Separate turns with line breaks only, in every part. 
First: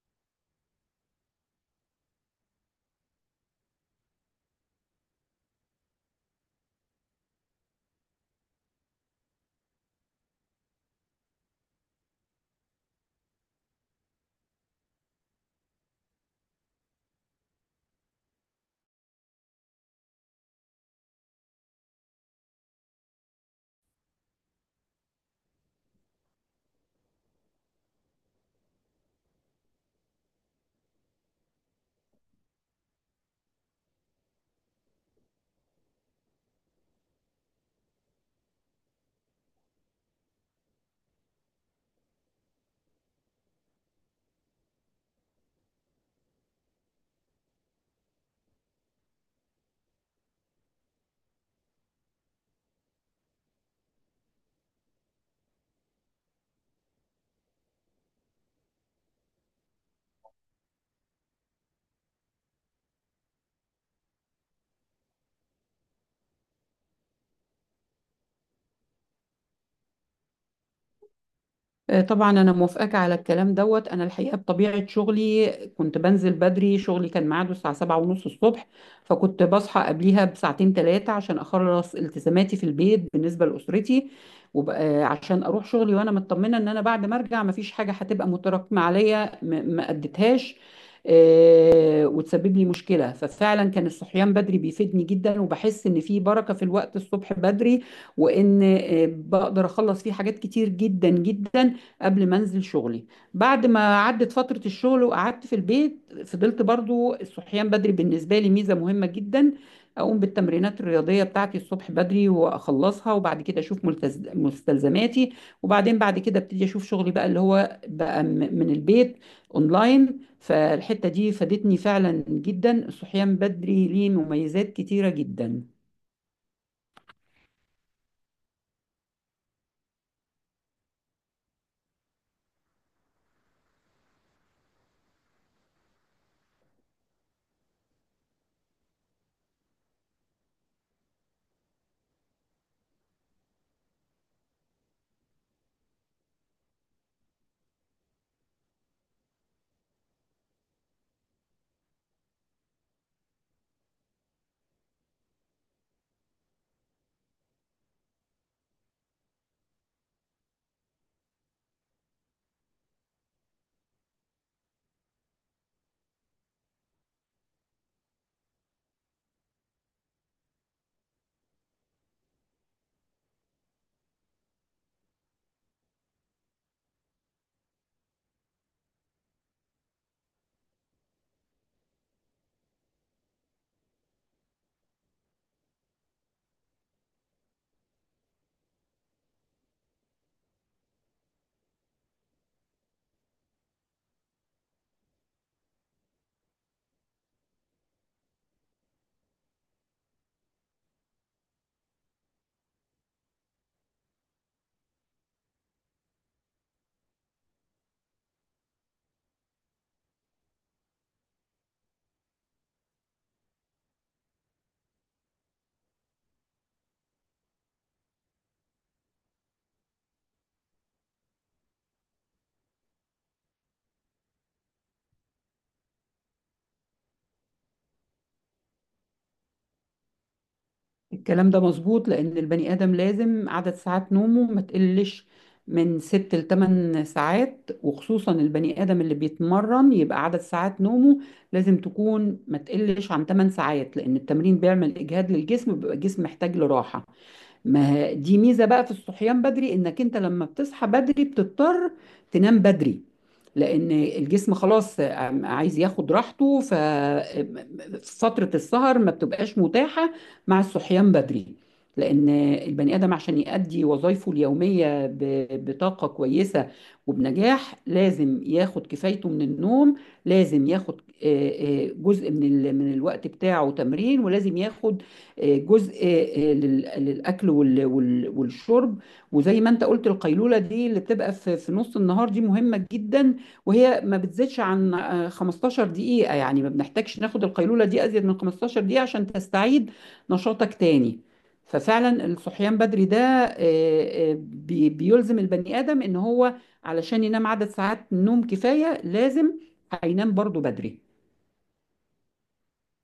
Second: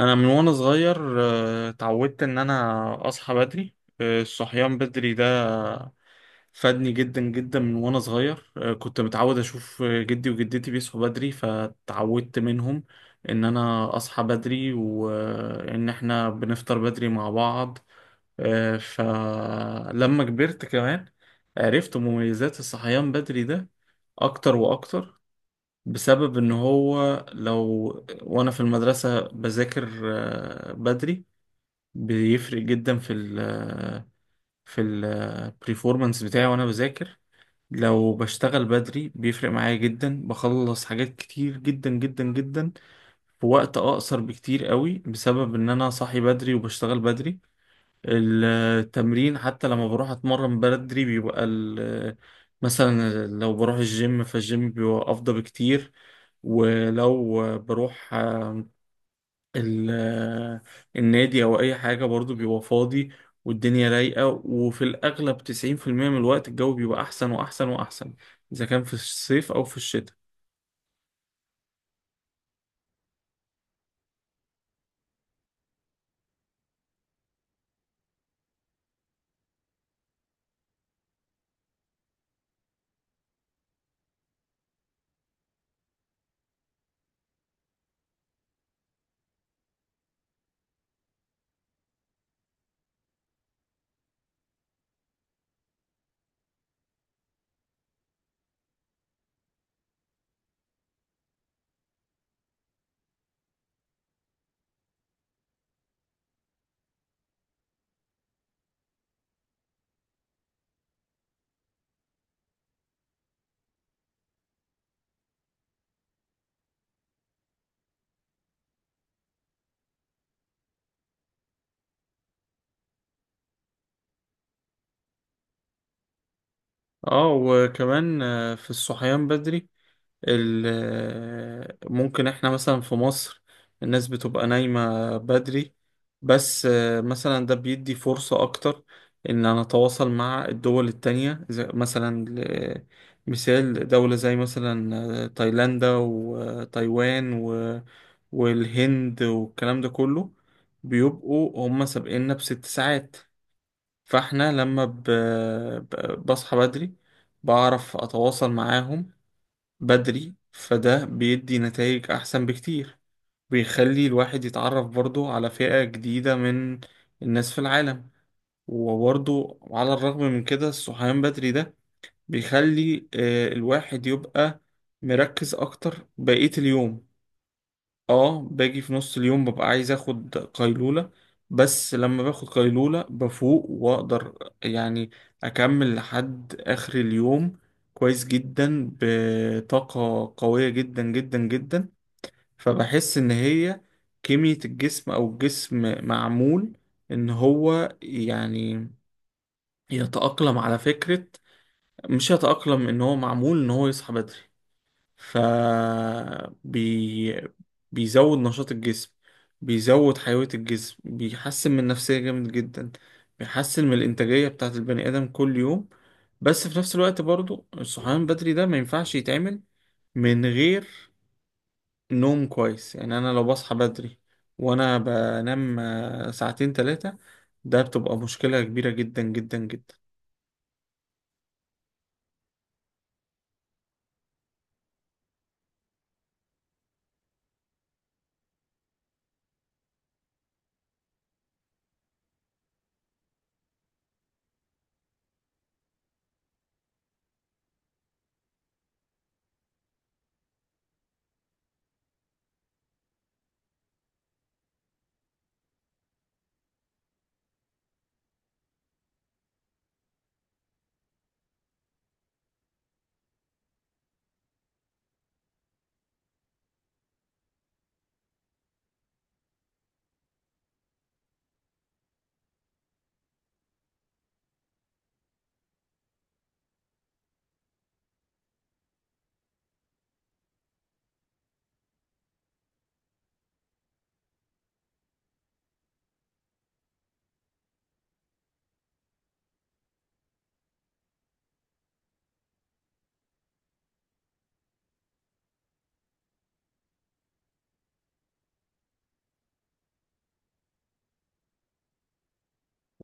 انا من وانا صغير اتعودت ان انا اصحى بدري. الصحيان بدري ده فادني جدا جدا من وانا صغير. كنت متعود اشوف جدي وجدتي بيصحوا بدري فتعودت منهم ان انا اصحى بدري وان احنا بنفطر بدري مع بعض. فلما كبرت كمان عرفت مميزات الصحيان بدري ده اكتر واكتر، بسبب ان هو لو وانا في المدرسة بذاكر بدري بيفرق جدا في ال آه، في البرفورمانس بتاعي وانا بذاكر. لو بشتغل بدري بيفرق معايا جدا، بخلص حاجات كتير جدا جدا جدا في وقت اقصر بكتير قوي، بسبب ان انا صاحي بدري وبشتغل بدري. التمرين حتى لما بروح اتمرن بدري بيبقى مثلا لو بروح الجيم فالجيم بيبقى افضل بكتير. ولو بروح ال- النادي او اي حاجة برضو بيبقى فاضي والدنيا رايقة، وفي الاغلب 90% من الوقت الجو بيبقى احسن واحسن واحسن، اذا كان في الصيف او في الشتاء.
طبعا انا موافقاك على الكلام دوت. انا الحقيقه بطبيعه شغلي كنت بنزل بدري. شغلي كان ميعاده الساعه 7 ونص الصبح، فكنت بصحى قبليها بساعتين ثلاثه عشان اخلص التزاماتي في البيت بالنسبه لاسرتي، وبقى عشان اروح شغلي وانا مطمنه ان انا بعد ما ارجع مفيش حاجه هتبقى متراكمه عليا ما اديتهاش وتسبب لي مشكله. ففعلا كان الصحيان بدري بيفيدني جدا، وبحس ان في بركه في الوقت الصبح بدري، وان بقدر اخلص فيه حاجات كتير جدا جدا قبل ما انزل شغلي. بعد ما عدت فترة الشغل وقعدت في البيت، فضلت برضو الصحيان بدري بالنسبة لي ميزة مهمة جدا. اقوم بالتمرينات الرياضية بتاعتي الصبح بدري واخلصها، وبعد كده اشوف مستلزماتي، وبعدين بعد كده ابتدي اشوف شغلي بقى اللي هو بقى من البيت اونلاين. فالحتة دي فادتني فعلا جدا، الصحيان بدري ليه مميزات كتيرة جدا.
اه وكمان في الصحيان بدري ممكن احنا مثلا في مصر الناس بتبقى نايمة بدري، بس مثلا ده بيدي فرصة أكتر إن أنا أتواصل مع الدول التانية، زي مثلا مثال دولة زي مثلا تايلاندا وتايوان والهند والكلام ده كله. بيبقوا هما سابقيننا ب6 ساعات، فاحنا لما بصحى بدري بعرف أتواصل معاهم بدري، فده بيدي نتائج أحسن بكتير. بيخلي الواحد يتعرف برضو على فئة جديدة من الناس في العالم. وبرضو على الرغم من كده الصحيان بدري ده بيخلي الواحد يبقى مركز أكتر بقية اليوم. اه باجي في نص اليوم ببقى عايز اخد قيلولة، بس لما باخد قيلولة بفوق واقدر يعني اكمل لحد اخر اليوم كويس جدا، بطاقة قوية جدا جدا جدا. فبحس ان هي كمية الجسم او الجسم معمول ان هو يعني يتأقلم، على فكرة مش يتأقلم، ان هو معمول ان هو يصحى بدري. ف بي... بيزود نشاط الجسم، بيزود حيوية الجسم، بيحسن من النفسية جامد جدا، بيحسن من الإنتاجية بتاعة البني آدم كل يوم. بس في نفس الوقت برضو الصحيان بدري ده ما ينفعش يتعمل من غير نوم كويس. يعني أنا لو بصحى بدري وأنا بنام ساعتين تلاتة، ده بتبقى مشكلة كبيرة جدا جدا جدا.
الكلام ده مظبوط لأن البني آدم لازم عدد ساعات نومه ما تقلش من ست لتمن ساعات، وخصوصا البني آدم اللي بيتمرن يبقى عدد ساعات نومه لازم تكون ما تقلش عن تمن ساعات، لأن التمرين بيعمل إجهاد للجسم، بيبقى الجسم محتاج لراحة. ما ه- دي ميزة بقى في الصحيان بدري، انك انت لما بتصحى بدري بتضطر تنام بدري، لان الجسم خلاص عايز ياخد راحته، ففترة السهر ما بتبقاش متاحة مع الصحيان بدري. لان البني ادم عشان يؤدي وظائفه اليومية بطاقة كويسة وبنجاح لازم ياخد كفايته من النوم. لازم ياخد جزء من من الوقت بتاعه تمرين، ولازم ياخد جزء للاكل والشرب. وزي ما انت قلت، القيلوله دي اللي بتبقى في في نص النهار دي مهمه جدا، وهي ما بتزيدش عن 15 دقيقه، يعني ما بنحتاجش ناخد القيلوله دي ازيد من 15 دقيقه عشان تستعيد نشاطك تاني. ففعلا الصحيان بدري ده آه، بيلزم البني ادم ان هو علشان ينام عدد ساعات نوم كفايه لازم هينام برضو بدري.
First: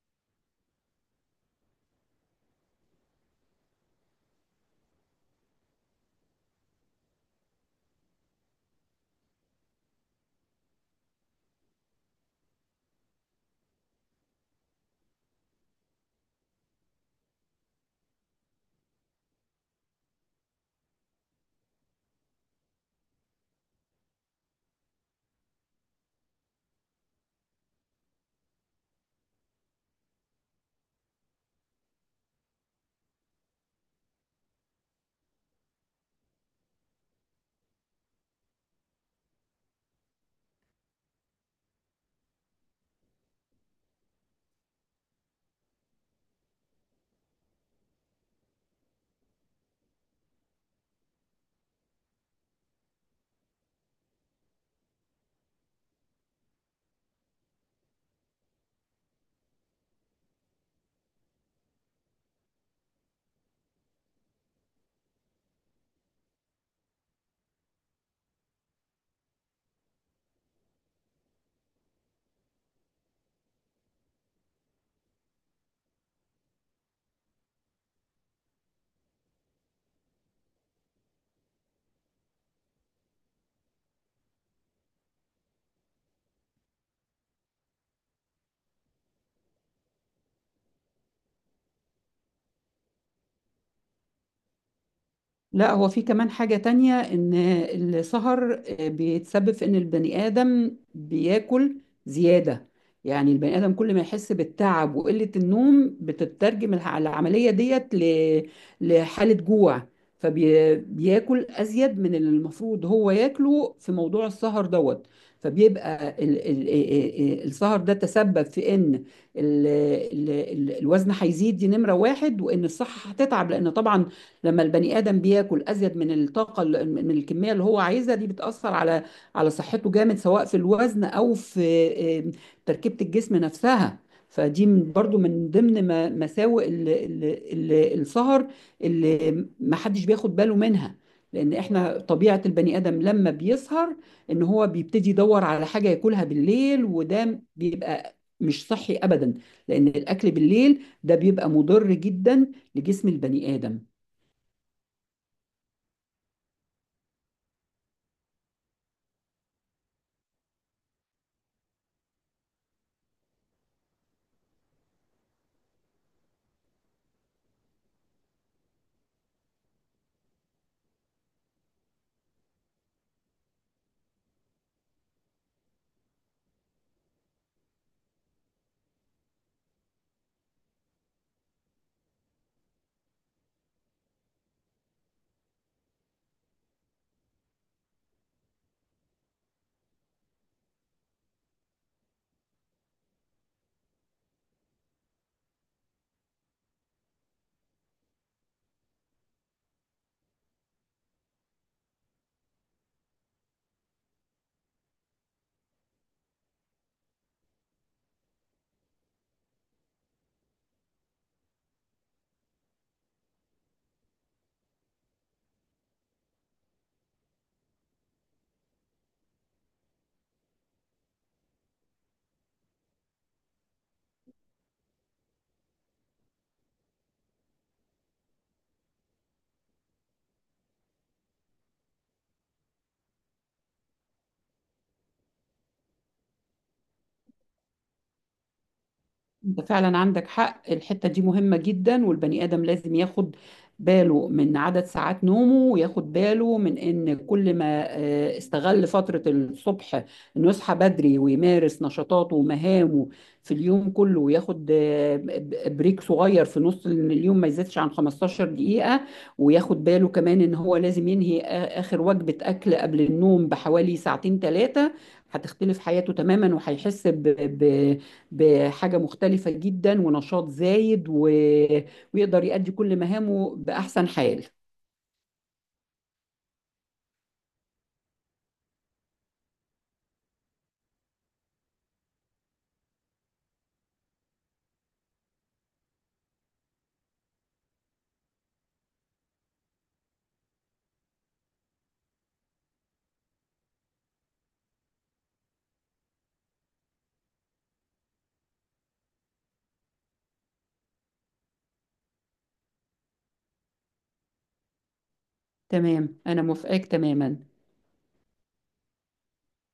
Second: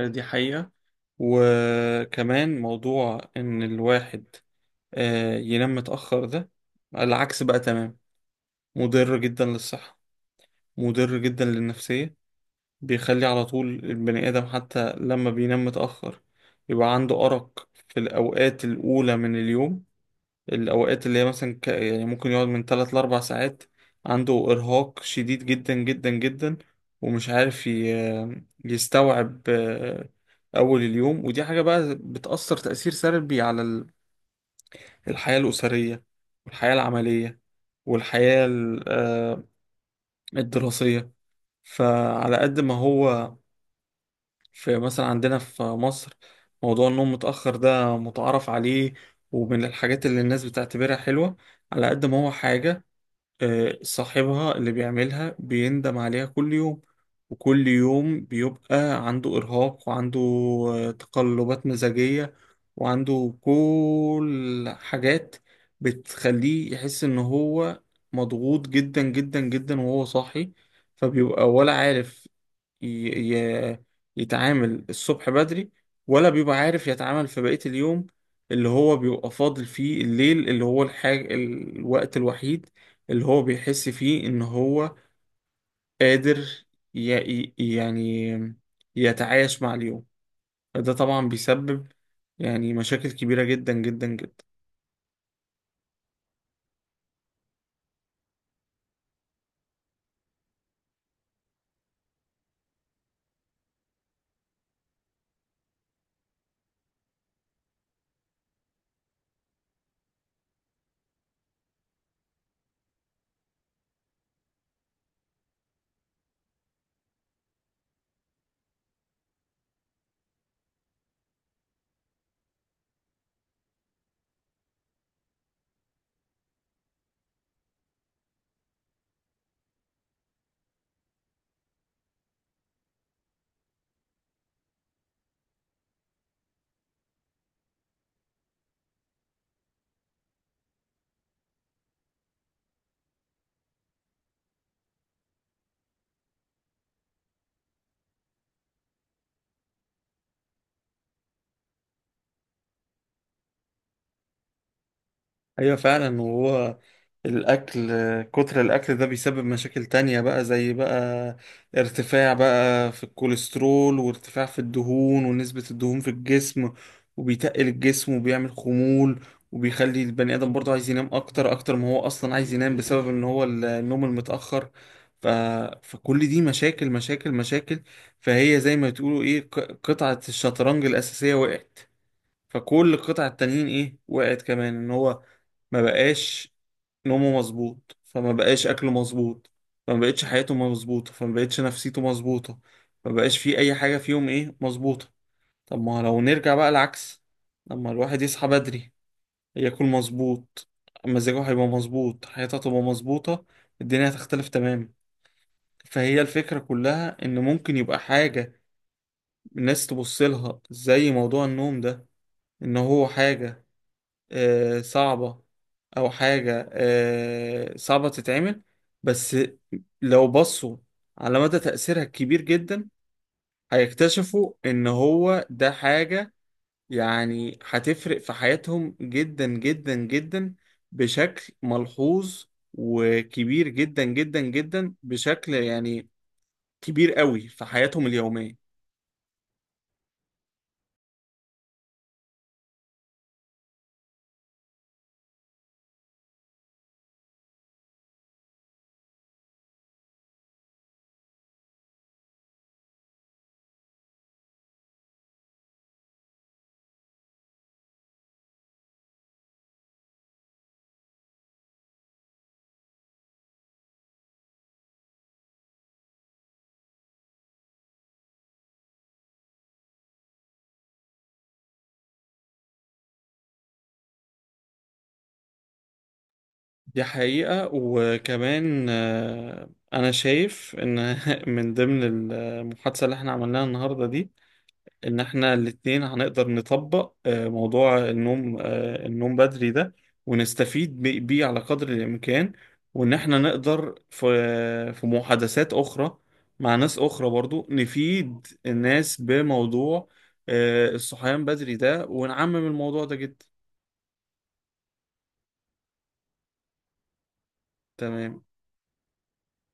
دي حقيقة. وكمان موضوع إن الواحد ينام متأخر ده العكس بقى تمام، مضر جدا للصحة، مضر جدا للنفسية. بيخلي على طول البني آدم حتى لما بينام متأخر يبقى عنده أرق في الأوقات الأولى من اليوم، الأوقات اللي هي مثلا يعني ممكن يقعد من 3 ل 4 ساعات عنده إرهاق شديد جدا جدا جدا ومش عارف يستوعب أول اليوم. ودي حاجة بقى بتأثر تأثير سلبي على الحياة الأسرية والحياة العملية والحياة الدراسية. فعلى قد ما هو في مثلا عندنا في مصر موضوع النوم متأخر ده متعارف عليه ومن الحاجات اللي الناس بتعتبرها حلوة، على قد ما هو حاجة صاحبها اللي بيعملها بيندم عليها كل يوم. وكل يوم بيبقى عنده إرهاق وعنده تقلبات مزاجية وعنده كل حاجات بتخليه يحس إن هو مضغوط جدا جدا جدا وهو صاحي. فبيبقى ولا عارف ي... ي... يتعامل الصبح بدري، ولا بيبقى عارف يتعامل في بقية اليوم اللي هو بيبقى فاضل فيه الليل، اللي هو الوقت الوحيد اللي هو بيحس فيه إن هو قادر يعني يتعايش مع اليوم. فده طبعا بيسبب يعني مشاكل كبيرة جدا جدا جدا.
لا، هو في كمان حاجة تانية، إن السهر بيتسبب في إن البني آدم بياكل زيادة. يعني البني آدم كل ما يحس بالتعب وقلة النوم بتترجم العملية ديت لحالة جوع، فبياكل أزيد من اللي المفروض هو ياكله في موضوع السهر دوت. فبيبقى السهر ده تسبب في إن ال- ال الوزن هيزيد، دي نمرة واحد، وإن الصحة هتتعب، لأن طبعا لما البني ادم بياكل ازيد من الطاقه من الكميه اللي هو عايزها، دي بتاثر على على صحته جامد، سواء في الوزن او في آه، تركيبه الجسم نفسها. فدي برضو من ضمن مساوئ السهر اللي ما حدش بياخد باله منها، لان احنا طبيعه البني ادم لما بيسهر، ان هو بيبتدي يدور على حاجه ياكلها بالليل، وده بيبقى مش صحي ابدا، لان الاكل بالليل ده بيبقى مضر جدا لجسم البني ادم.
ايوه فعلا. وهو الاكل، كتر الاكل ده بيسبب مشاكل تانية بقى، زي بقى ارتفاع بقى في الكوليسترول وارتفاع في الدهون ونسبة الدهون في الجسم، وبيتقل الجسم وبيعمل خمول، وبيخلي البني ادم برضه عايز ينام اكتر اكتر ما هو اصلا عايز ينام بسبب ان هو النوم المتأخر. ف... فكل دي مشاكل مشاكل مشاكل. فهي زي ما تقولوا ايه، قطعة الشطرنج الأساسية وقعت، فكل القطع التانيين ايه وقعت كمان. ان هو ما بقاش نومه مظبوط، فما بقاش اكله مظبوط، فما بقتش حياته مظبوطه، فما بقتش نفسيته مظبوطه، ما بقاش فيه اي حاجه فيهم ايه مظبوطه. طب ما لو نرجع بقى العكس، لما الواحد يصحى بدري، ياكل مظبوط، مزاجه هيبقى مظبوط، حياته هتبقى مظبوطه، الدنيا هتختلف تماما. فهي الفكره كلها ان ممكن يبقى حاجه الناس تبص لها زي موضوع النوم ده، ان هو حاجه صعبة، أو حاجة صعبة تتعمل. بس لو بصوا على مدى تأثيرها الكبير جدا هيكتشفوا إن هو ده حاجة يعني هتفرق في حياتهم جدا جدا جدا، بشكل ملحوظ وكبير جدا جدا جدا، بشكل يعني كبير قوي في حياتهم اليومية.
انت فعلا عندك حق، الحتة دي مهمة جدا، والبني آدم لازم ياخد باله من عدد ساعات نومه، وياخد باله من ان كل ما استغل فترة الصبح انه يصحى بدري ويمارس نشاطاته ومهامه في اليوم كله، وياخد بريك صغير في نص اليوم ما يزيدش عن 15 دقيقة، وياخد باله كمان ان هو لازم ينهي اخر وجبة اكل قبل النوم بحوالي ساعتين ثلاثة، هتختلف حياته تماما، وهيحس ب... بحاجة مختلفة جدا ونشاط زايد ويقدر يؤدي كل مهامه بأحسن حال.
دي حقيقة. وكمان أنا شايف إن من ضمن المحادثة اللي إحنا عملناها النهاردة دي، إن إحنا الاتنين هنقدر نطبق موضوع النوم، النوم بدري ده، ونستفيد بيه على قدر الإمكان. وإن إحنا نقدر في في محادثات أخرى مع ناس أخرى برضو نفيد الناس بموضوع الصحيان بدري ده، ونعمم الموضوع ده جدا.
تمام، أنا موافقاك تماما.
تمام.